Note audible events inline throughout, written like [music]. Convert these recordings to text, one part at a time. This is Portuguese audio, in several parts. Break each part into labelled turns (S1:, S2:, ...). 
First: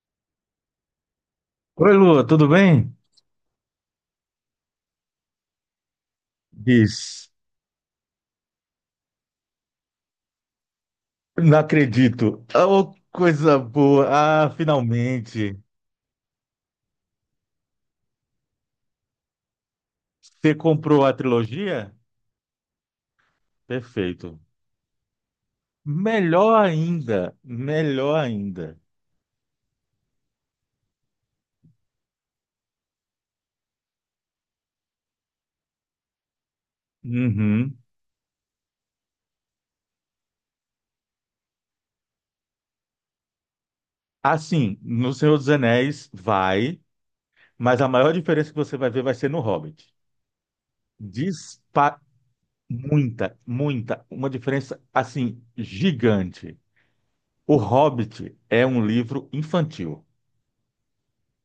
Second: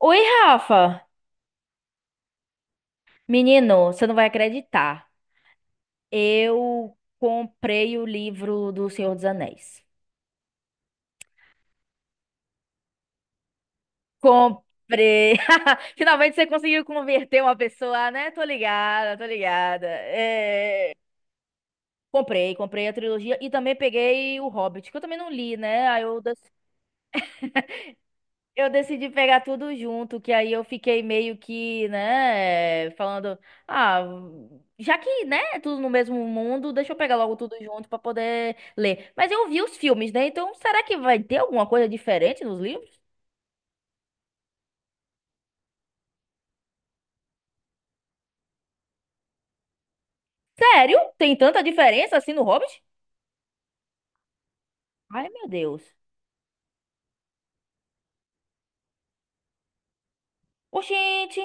S1: Oi, Rafa!
S2: Oi, Lua, tudo bem?
S1: Menino, você não vai acreditar. Eu
S2: Diz,
S1: comprei o livro do Senhor dos Anéis.
S2: não acredito. Oh, coisa boa. Ah,
S1: Comprei!
S2: finalmente.
S1: [laughs] Finalmente você conseguiu converter uma pessoa, né? Tô ligada, tô ligada.
S2: Você comprou a trilogia?
S1: Comprei a trilogia e também peguei
S2: Perfeito.
S1: o Hobbit, que eu também não li, né? Aí eu
S2: Melhor ainda, melhor
S1: Eu
S2: ainda.
S1: decidi pegar tudo junto, que aí eu fiquei meio que, né, falando, ah, já que, né, é tudo no mesmo mundo, deixa eu pegar logo tudo
S2: Uhum.
S1: junto pra poder ler. Mas eu vi os filmes, né? Então, será que vai ter alguma coisa diferente nos livros?
S2: Assim, no Senhor dos Anéis vai, mas a maior diferença que você vai ver vai ser no Hobbit.
S1: Sério? Tem tanta
S2: Dispa
S1: diferença assim no Hobbit?
S2: Muita, muita, uma diferença
S1: Ai,
S2: assim
S1: meu Deus.
S2: gigante. O Hobbit é um livro infantil.
S1: Oxente.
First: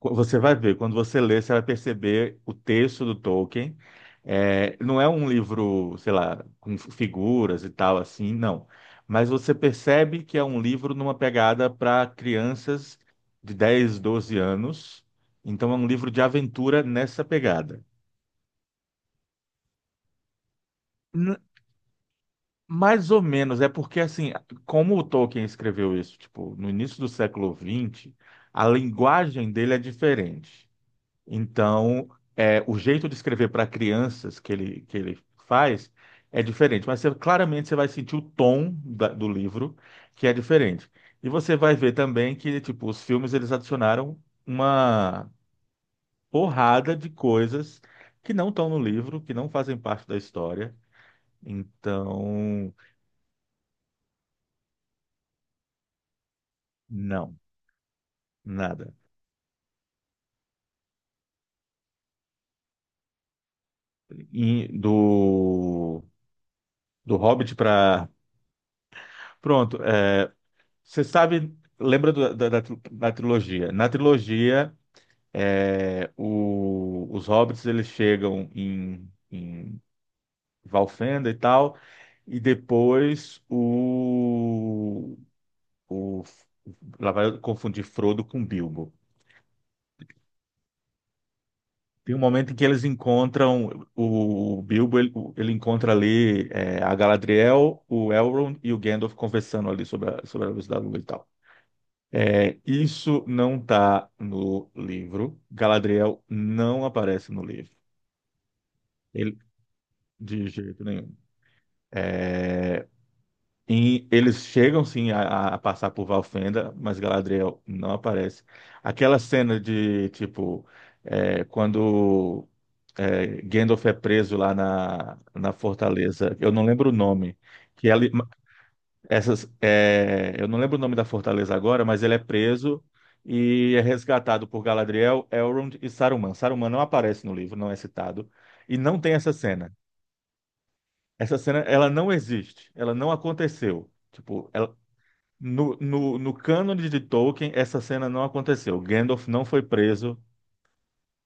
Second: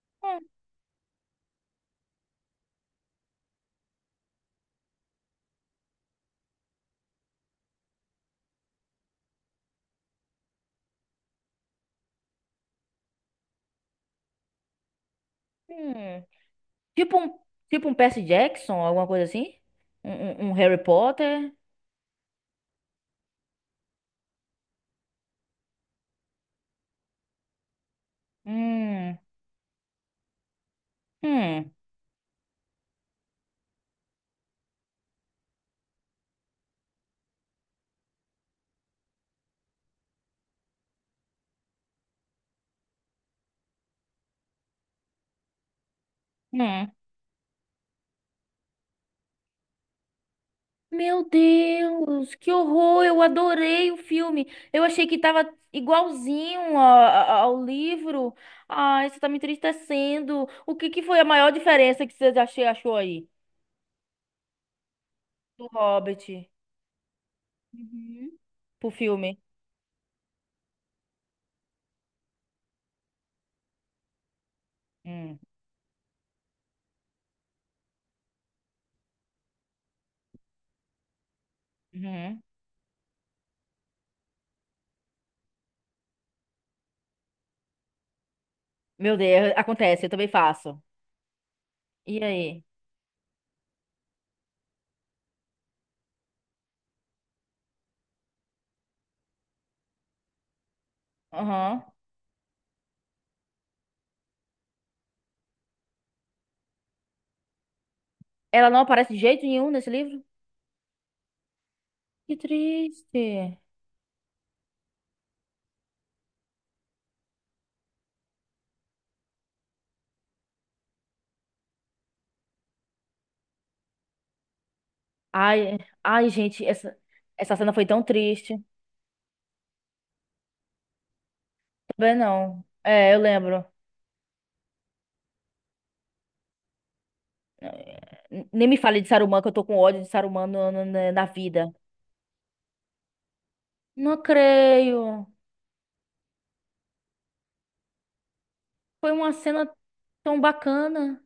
S2: Você
S1: Hum,
S2: vai ver, quando você lê, você vai perceber o texto do Tolkien. É, não é um livro, sei lá, com figuras e tal assim, não. Mas você percebe que é um livro numa pegada para crianças de 10, 12 anos. Então é um livro de
S1: hum.
S2: aventura
S1: Tipo
S2: nessa
S1: um,
S2: pegada.
S1: tipo um Percy Jackson, alguma coisa assim? Um, um Harry
S2: N-
S1: Potter?
S2: Mais ou menos, é porque assim, como o Tolkien escreveu isso, tipo, no início do século XX, a
S1: Hum,
S2: linguagem dele é diferente.
S1: hum,
S2: Então, o jeito de escrever para crianças que ele faz é diferente, mas claramente você vai sentir o tom do livro que é diferente. E você vai ver também que tipo, os filmes eles adicionaram uma
S1: hum.
S2: porrada de coisas que não estão no livro, que não fazem parte da história.
S1: Meu Deus, que
S2: Então,
S1: horror! Eu adorei o filme. Eu achei que tava igualzinho a- a-
S2: não,
S1: ao livro.
S2: nada.
S1: Ai, você tá me entristecendo. O que que foi a maior diferença que você achou aí
S2: E
S1: do
S2: do,
S1: Hobbit.
S2: do Hobbit para.
S1: Uhum. Pro filme?
S2: Pronto, você sabe, lembra da trilogia? Na trilogia,
S1: Hum,
S2: os hobbits eles chegam em Valfenda e tal, e
S1: uhum.
S2: depois o- lá vai confundir Frodo com Bilbo.
S1: Meu Deus, é, acontece, eu também faço.
S2: Tem um
S1: E
S2: momento em
S1: aí?
S2: que eles encontram o Bilbo, ele encontra ali a Galadriel, o Elrond e o Gandalf conversando ali sobre a luz da lua e tal.
S1: Aham.
S2: É, isso não está no livro. Galadriel não aparece no livro.
S1: Ela não aparece de
S2: Ele,
S1: jeito nenhum nesse livro?
S2: de jeito nenhum.
S1: Que
S2: É,
S1: triste.
S2: e eles chegam sim a passar por Valfenda, mas Galadriel não aparece. Aquela cena de tipo quando Gandalf é preso lá na
S1: Ai, ai,
S2: fortaleza, eu
S1: gente,
S2: não lembro o
S1: essa,
S2: nome,
S1: essa cena foi
S2: que
S1: tão
S2: ela,
S1: triste.
S2: Essas, é, eu não lembro o nome da fortaleza agora, mas ele
S1: Também
S2: é
S1: não.
S2: preso
S1: É, eu lembro.
S2: e é resgatado por Galadriel, Elrond e Saruman. Saruman não aparece no livro, não é citado,
S1: Nem me
S2: e
S1: fale
S2: não
S1: de
S2: tem essa
S1: Saruman, que eu tô
S2: cena.
S1: com ódio de Saruman na
S2: Essa cena,
S1: vida.
S2: ela não existe, ela não aconteceu.
S1: Não
S2: Tipo,
S1: creio.
S2: no cânone de Tolkien, essa cena não aconteceu.
S1: Foi
S2: Gandalf
S1: uma
S2: não foi
S1: cena
S2: preso,
S1: tão bacana.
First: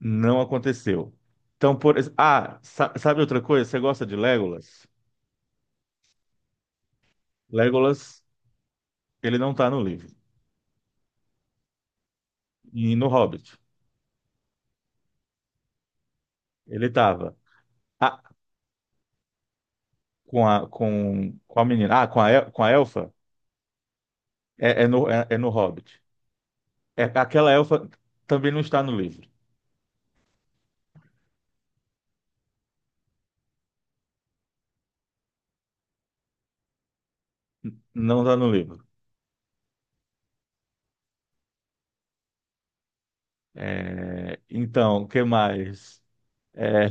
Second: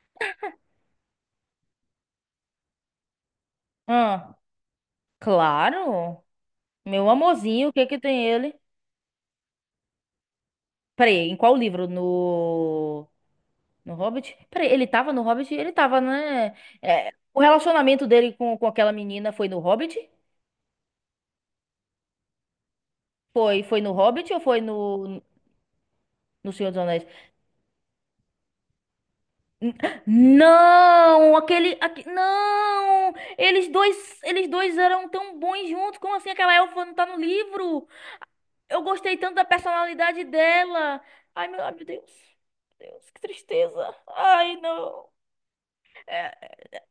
S2: não aconteceu. Então, ah, sabe outra coisa? Você gosta de
S1: Ah,
S2: Legolas?
S1: claro. Meu amorzinho, o que que
S2: Legolas,
S1: tem ele?
S2: ele não tá no livro.
S1: Peraí, em qual livro?
S2: E no
S1: No...
S2: Hobbit,
S1: No Hobbit? Peraí, ele tava no Hobbit? Ele tava, né?
S2: ele
S1: É,
S2: tava.
S1: o relacionamento
S2: Ah,
S1: dele com aquela menina foi no Hobbit?
S2: com a com qual menina? Ah, com a El- com a elfa?
S1: Foi, foi no Hobbit ou foi no,
S2: É no Hobbit.
S1: no Senhor dos
S2: É
S1: Anéis?
S2: aquela elfa também não está no livro.
S1: N- Não, aquele, aque- não, eles dois eram tão bons juntos. Como assim aquela elfa não tá no livro?
S2: Não está no
S1: Eu
S2: livro.
S1: gostei tanto da personalidade dela. Ai, meu Deus. Meu Deus, que tristeza.
S2: É,
S1: Ai,
S2: então, o
S1: não.
S2: que mais?
S1: É,
S2: É,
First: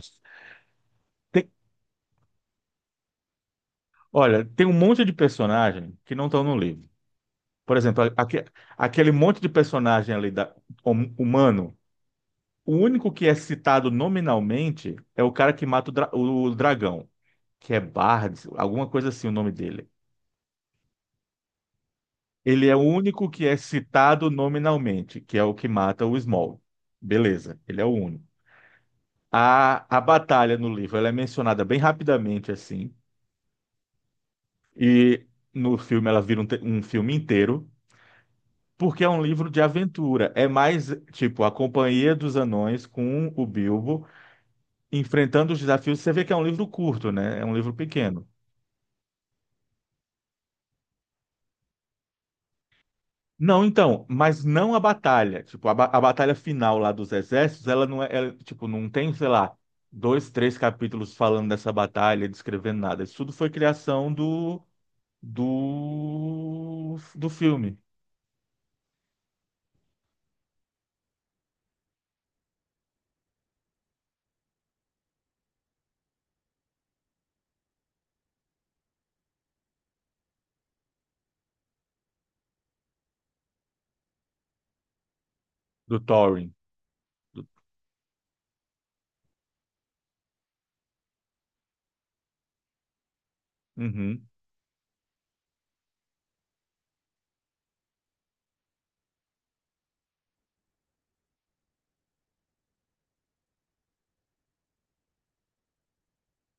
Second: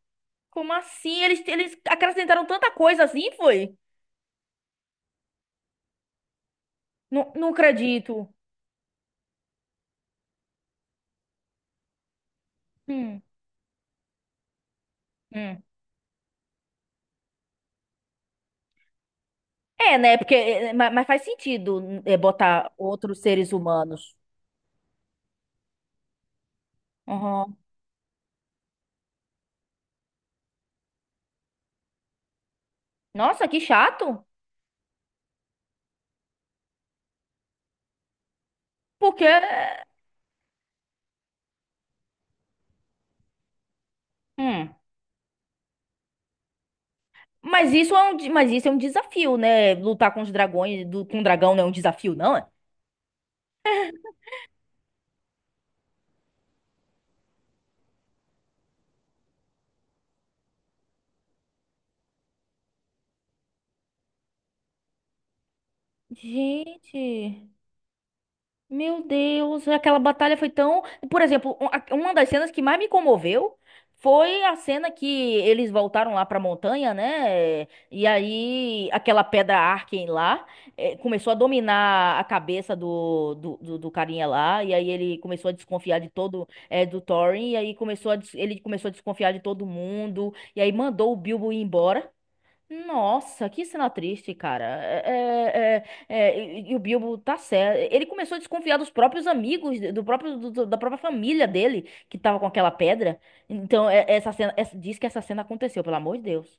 S1: como assim? Eles,
S2: tem-
S1: eles acrescentaram tanta coisa assim, foi?
S2: olha, tem um monte de personagem que não estão no livro.
S1: Não, não
S2: Por exemplo,
S1: acredito.
S2: aquele monte de personagem ali da humano, o único
S1: Hum,
S2: que é citado nominalmente é o cara
S1: hum.
S2: que mata o dragão, que é Bard, alguma coisa assim o nome dele.
S1: É, né? Porque, é, mas faz sentido é,
S2: Ele
S1: botar
S2: é o
S1: outros
S2: único que
S1: seres
S2: é
S1: humanos.
S2: citado nominalmente, que é o que mata o Small.
S1: Uhum.
S2: Beleza, ele é o único. A batalha no livro ela é mencionada bem rapidamente, assim,
S1: Nossa, que chato.
S2: e no filme ela vira um filme inteiro, porque é um
S1: Porque.
S2: livro de aventura. É mais, tipo, a companhia dos anões com o Bilbo
S1: Hum.
S2: enfrentando os desafios. Você vê que é um livro curto, né? É um
S1: Mas
S2: livro
S1: isso é
S2: pequeno.
S1: mas isso é um desafio, né? Lutar com os dragões, do, com o dragão não é um desafio, não é?
S2: Não, então, mas não a batalha. Tipo, a batalha final lá dos exércitos, ela não é, ela, tipo, não tem, sei lá, dois, três capítulos falando dessa batalha, descrevendo nada. Isso tudo foi criação do
S1: Gente.
S2: filme,
S1: Meu Deus, aquela batalha foi tão. Por exemplo, uma das cenas que mais me comoveu foi a cena que eles voltaram lá pra montanha, né? E aí aquela pedra Arken lá começou a dominar a cabeça do carinha lá. E aí ele começou a desconfiar
S2: do
S1: de todo
S2: Thorin.
S1: do Thorin. E aí começou a ele começou a desconfiar de todo mundo. E aí mandou o Bilbo ir embora. Nossa, que cena
S2: Uhum.
S1: triste, cara. E o Bilbo tá certo. Ele começou a desconfiar dos próprios amigos, do próprio, da própria família dele, que tava com aquela pedra. Então, essa cena, essa- diz que essa cena aconteceu, pelo amor de Deus.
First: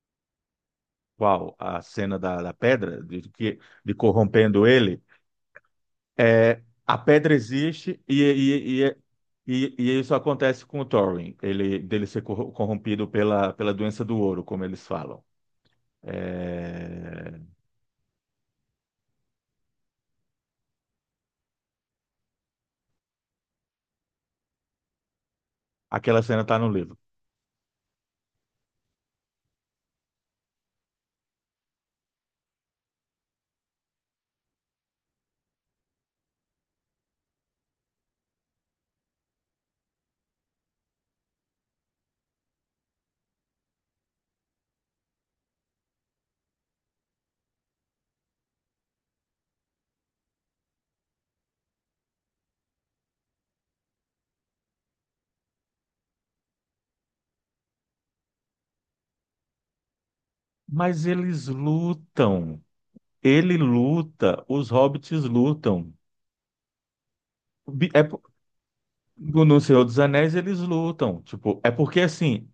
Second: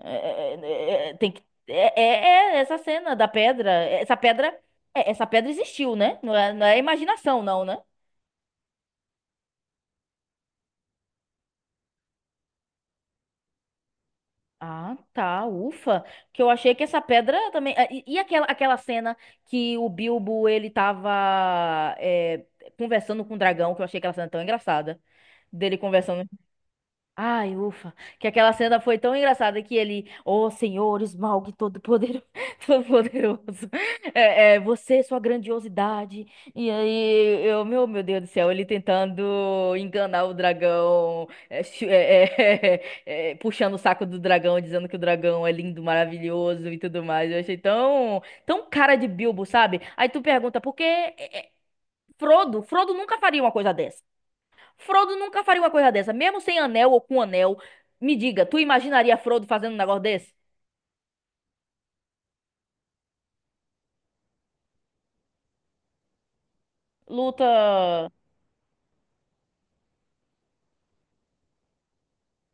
S1: É, é, é, é, tem que,
S2: Qual? A
S1: é,
S2: cena da
S1: é- é essa
S2: pedra,
S1: cena da pedra.
S2: de
S1: Essa pedra,
S2: corrompendo ele.
S1: é, essa pedra existiu, né? Não é,
S2: É,
S1: não é
S2: a pedra
S1: imaginação, não, né?
S2: existe e isso acontece com o Thorin, ele dele ser corrompido pela doença do ouro, como eles
S1: Ah,
S2: falam.
S1: tá, ufa. Que eu achei que essa pedra
S2: É,
S1: também. Ah, e aquela cena que o Bilbo ele tava conversando com o dragão, que eu achei aquela cena tão engraçada. Dele
S2: aquela
S1: conversando.
S2: cena está no livro.
S1: Ai, ufa. Que aquela cena foi tão engraçada que ele, ó Senhor, Smaug todo-poderoso, [laughs] todo-poderoso, você, sua grandiosidade. E aí, meu Deus do céu, ele tentando enganar o dragão, [laughs] puxando o saco do dragão, dizendo que o dragão é lindo, maravilhoso e tudo mais. Eu achei tão cara de Bilbo, sabe? Aí tu pergunta, por que é, é, Frodo? Frodo nunca faria uma coisa. Frodo nunca faria uma coisa dessa, mesmo sem anel ou com anel. Me diga, tu imaginaria Frodo fazendo um negócio desse?
S2: Mas eles lutam. Ele luta, os hobbits lutam. É,
S1: Luta.
S2: no Senhor dos Anéis eles lutam, tipo, é porque assim,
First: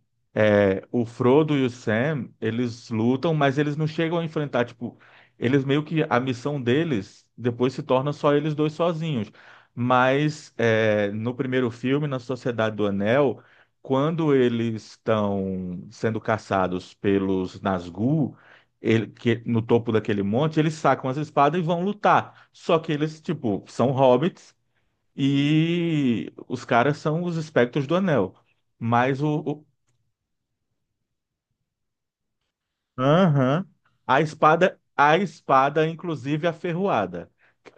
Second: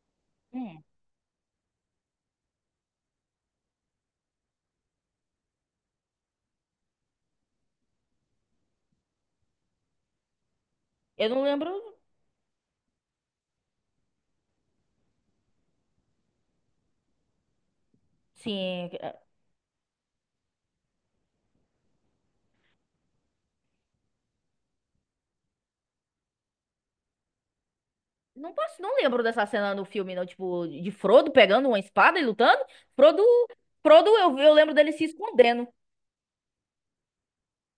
S1: Hum,
S2: é, o Frodo e o Sam, eles lutam, mas eles não chegam a enfrentar, tipo, eles meio que a missão deles depois se torna só eles dois sozinhos. Mas é,
S1: eu
S2: no
S1: não lembro.
S2: primeiro filme, na Sociedade do Anel, quando eles estão sendo caçados pelos Nazgûl,
S1: Sim.
S2: que, no topo daquele monte, eles sacam as espadas e vão lutar. Só que eles, tipo, são hobbits e os caras são os espectros do anel.
S1: Não posso, não
S2: Mas
S1: lembro
S2: o,
S1: dessa
S2: o-
S1: cena no filme, não. Tipo, de Frodo pegando uma espada e lutando. Frodo.
S2: Aham.
S1: Frodo,
S2: A
S1: eu lembro
S2: espada,
S1: dele se
S2: a
S1: escondendo.
S2: espada, inclusive aferroada,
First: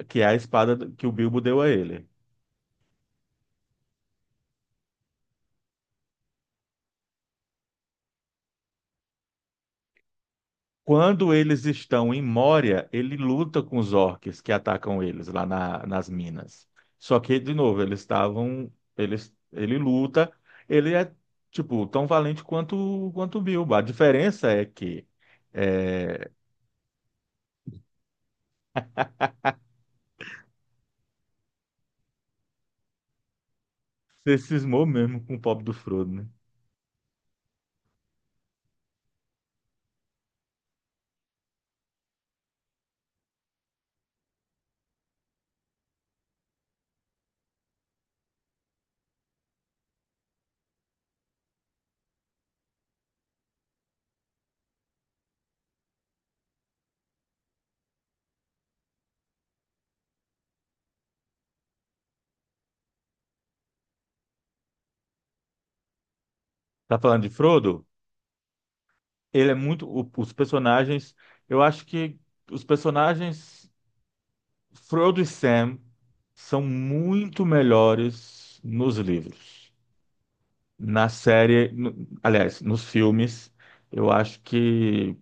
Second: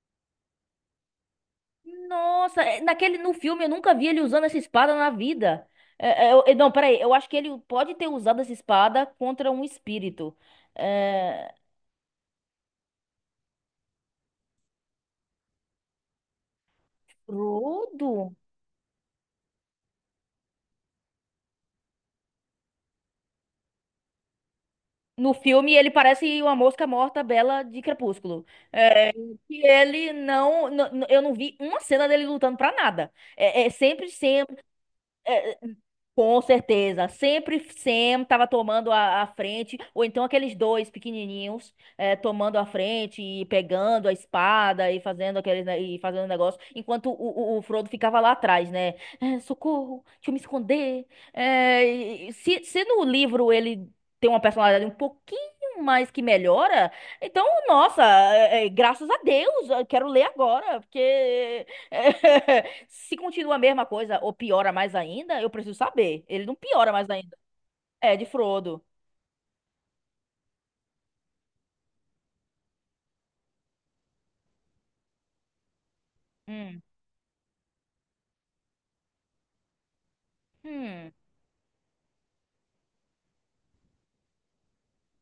S2: que é a espada que o Bilbo deu a ele.
S1: Nossa, é, naquele, no filme eu nunca vi ele usando essa espada na vida. É, é, eu- é, não, peraí, eu acho que ele pode ter usado essa espada contra um espírito.
S2: Quando
S1: É,
S2: eles estão em Moria, ele luta com os orques que atacam eles lá nas minas. Só que, de novo, eles
S1: Frodo?
S2: estavam. Ele luta, ele é, tipo, tão valente quanto o Bilbo. A diferença é que
S1: No filme, ele
S2: é,
S1: parece uma mosca morta bela de Crepúsculo. É, que ele não, eu não vi uma cena dele lutando pra nada.
S2: você cismou mesmo com o pobre do Frodo, né?
S1: Com certeza. Sempre Sam tava tomando a frente, ou então aqueles dois pequenininhos tomando a frente e pegando a espada e fazendo e fazendo negócio, enquanto o Frodo ficava lá atrás, né? Eh, socorro, deixa eu me esconder. E se no livro ele tem uma personalidade um pouquinho mais que melhora, então, nossa, graças a Deus, eu quero ler agora, porque [laughs] se continua a mesma coisa ou piora mais ainda, eu preciso saber. Ele não piora
S2: Tá
S1: mais
S2: falando de
S1: ainda.
S2: Frodo?
S1: É, de Frodo.
S2: Ele é muito. Os personagens. Eu acho que os personagens Frodo e Sam são
S1: Hum.
S2: muito melhores nos livros. Na
S1: Hum.
S2: série. Aliás, nos filmes. Eu acho que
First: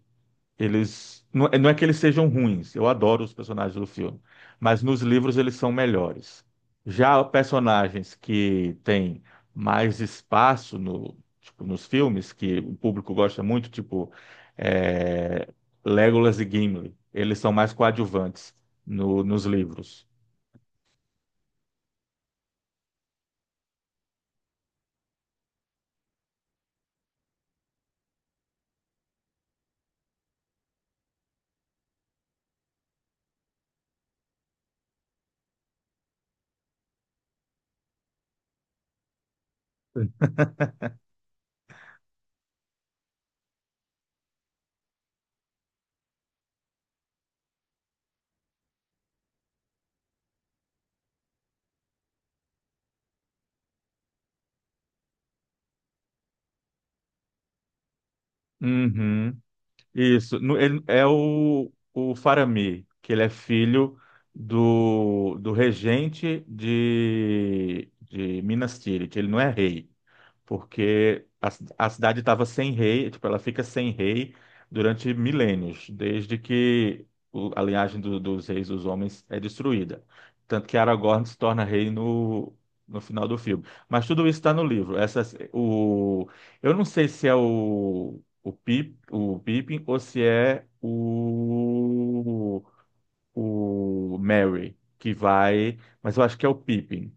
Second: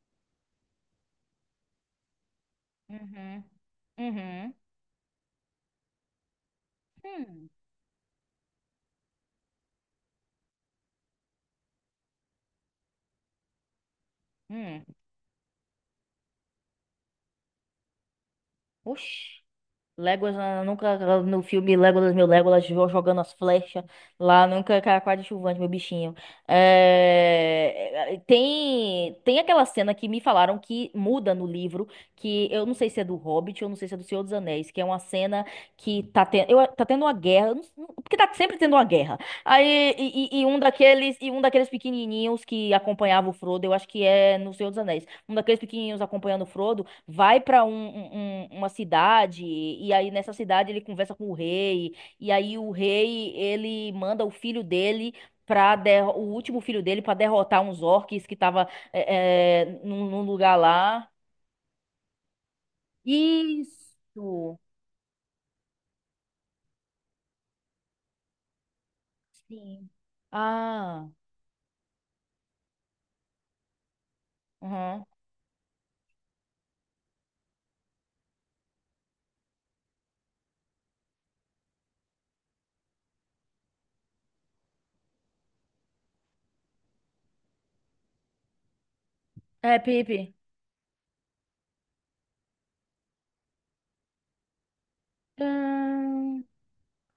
S2: Eles não, é, não é que eles sejam ruins, eu adoro os
S1: Uhum.
S2: personagens do filme,
S1: Uhum.
S2: mas nos livros eles são melhores. Já
S1: Hum.
S2: personagens que têm mais espaço no, tipo, nos filmes, que o público gosta muito, tipo
S1: Hum.
S2: é, Legolas e Gimli, eles são mais coadjuvantes
S1: Oxi.
S2: nos livros.
S1: Legolas, ah, nunca ah, no filme Legolas, meu Legolas, jogando as flechas lá, nunca cara quase chuvante, meu bichinho. Tem aquela cena que me falaram que muda no livro, que eu não sei se é do Hobbit, eu não sei se é do Senhor dos Anéis, que é uma cena que tá, ten... tá tendo uma guerra, eu porque tá sempre tendo uma guerra. Aí um
S2: [laughs]
S1: daqueles, e um daqueles pequenininhos que acompanhava o Frodo, eu acho que é no Senhor dos Anéis, um daqueles pequenininhos acompanhando o Frodo vai para uma cidade e aí nessa cidade ele conversa com o rei e aí o rei ele manda o filho dele para o último filho dele para derrotar uns orques que tava
S2: Uhum.
S1: num
S2: Isso.
S1: lugar
S2: É
S1: lá.
S2: o Faramir, que ele é filho
S1: Isso.
S2: do regente de Minas Tirith. Ele não é
S1: Sim.
S2: rei
S1: Ah.
S2: porque a cidade estava sem rei, tipo, ela fica sem rei
S1: Uhum.
S2: durante milênios, desde que a linhagem dos reis dos homens é destruída. Tanto que Aragorn se torna rei no final do filme. Mas tudo isso está no livro. Eu não sei se é o
S1: É,
S2: Pippin ou se
S1: Pipe.
S2: é o Merry que vai, mas eu acho que é o Pippin.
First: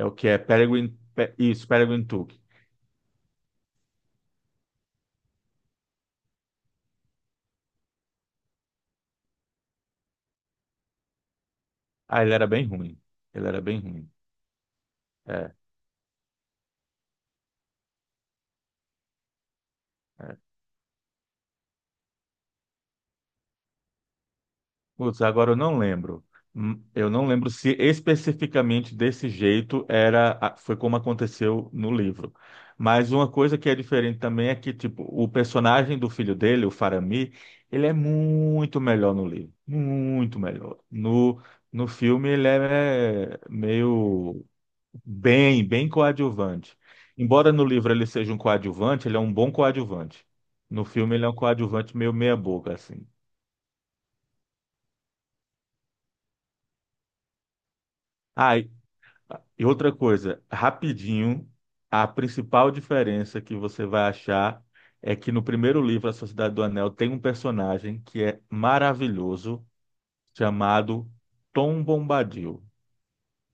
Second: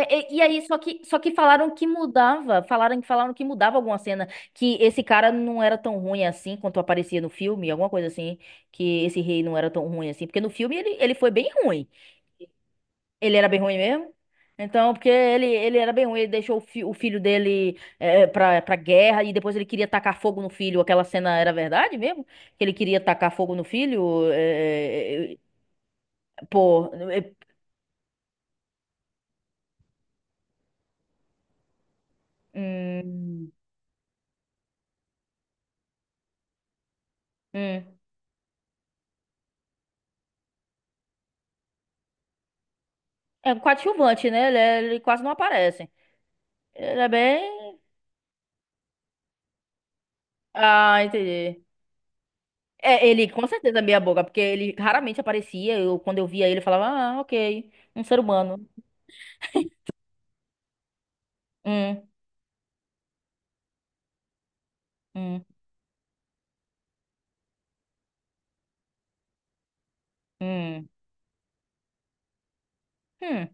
S2: É o que é Peregrine,
S1: só que
S2: Isso,
S1: falaram que
S2: Peregrine Took.
S1: mudava, falaram, falaram que mudava alguma cena, que esse cara não era tão ruim assim quanto aparecia no filme, alguma coisa assim, que esse rei não era tão ruim assim, porque no filme ele foi bem ruim,
S2: Ah, ele era bem ruim.
S1: ele
S2: Ele
S1: era bem
S2: era
S1: ruim
S2: bem ruim.
S1: mesmo, então, porque ele,
S2: É,
S1: ele era bem ruim, ele deixou o, o filho dele é, pra guerra, e depois ele queria tacar
S2: é.
S1: fogo no filho, aquela cena era verdade mesmo? Que ele queria tacar fogo no filho?
S2: Putz, agora eu não lembro.
S1: Pô,
S2: Eu não
S1: é,
S2: lembro se especificamente desse jeito era, foi como aconteceu no livro. Mas uma
S1: hum,
S2: coisa que é diferente também é que, tipo, o personagem do filho dele, o Faramir,
S1: hum.
S2: ele é muito melhor no livro. Muito melhor. No, no filme ele é
S1: É um coadjuvante,
S2: meio.
S1: né? Ele quase não
S2: Bem, bem
S1: aparece.
S2: coadjuvante.
S1: Ele é
S2: Embora no
S1: bem.
S2: livro ele seja um coadjuvante, ele é um bom coadjuvante. No
S1: Ah,
S2: filme ele é um
S1: entendi.
S2: coadjuvante meio meia boca, assim.
S1: É, ele com certeza é meia boca, porque ele raramente aparecia. Eu, quando eu via ele, eu falava, ah, ok, um ser
S2: Ah,
S1: humano.
S2: e outra coisa, rapidinho,
S1: Hum,
S2: a principal diferença que você vai achar é que no
S1: hum,
S2: primeiro livro, A Sociedade do Anel, tem um personagem que é maravilhoso,
S1: hum.
S2: chamado Tom Bombadil.
S1: Hum.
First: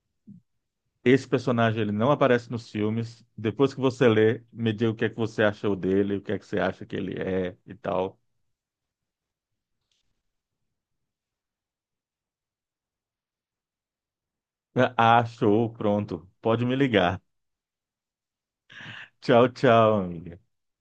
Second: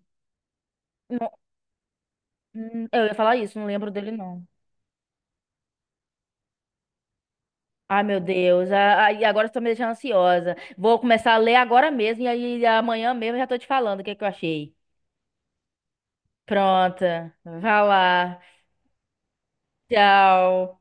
S2: Esse
S1: Não-
S2: personagem ele não aparece nos
S1: eu ia
S2: filmes.
S1: falar isso, não
S2: Depois que
S1: lembro
S2: você
S1: dele,
S2: lê,
S1: não.
S2: me diga o que é que você achou dele, o que é que você acha que ele é e
S1: Ai, meu
S2: tal.
S1: Deus. E agora você tá me deixando ansiosa. Vou começar a ler agora mesmo, e aí amanhã mesmo eu já tô te falando o que que eu achei.
S2: Ah, show, pronto. Pode me ligar.
S1: Pronta. Vá lá.
S2: Tchau, tchau, amiga.
S1: Tchau.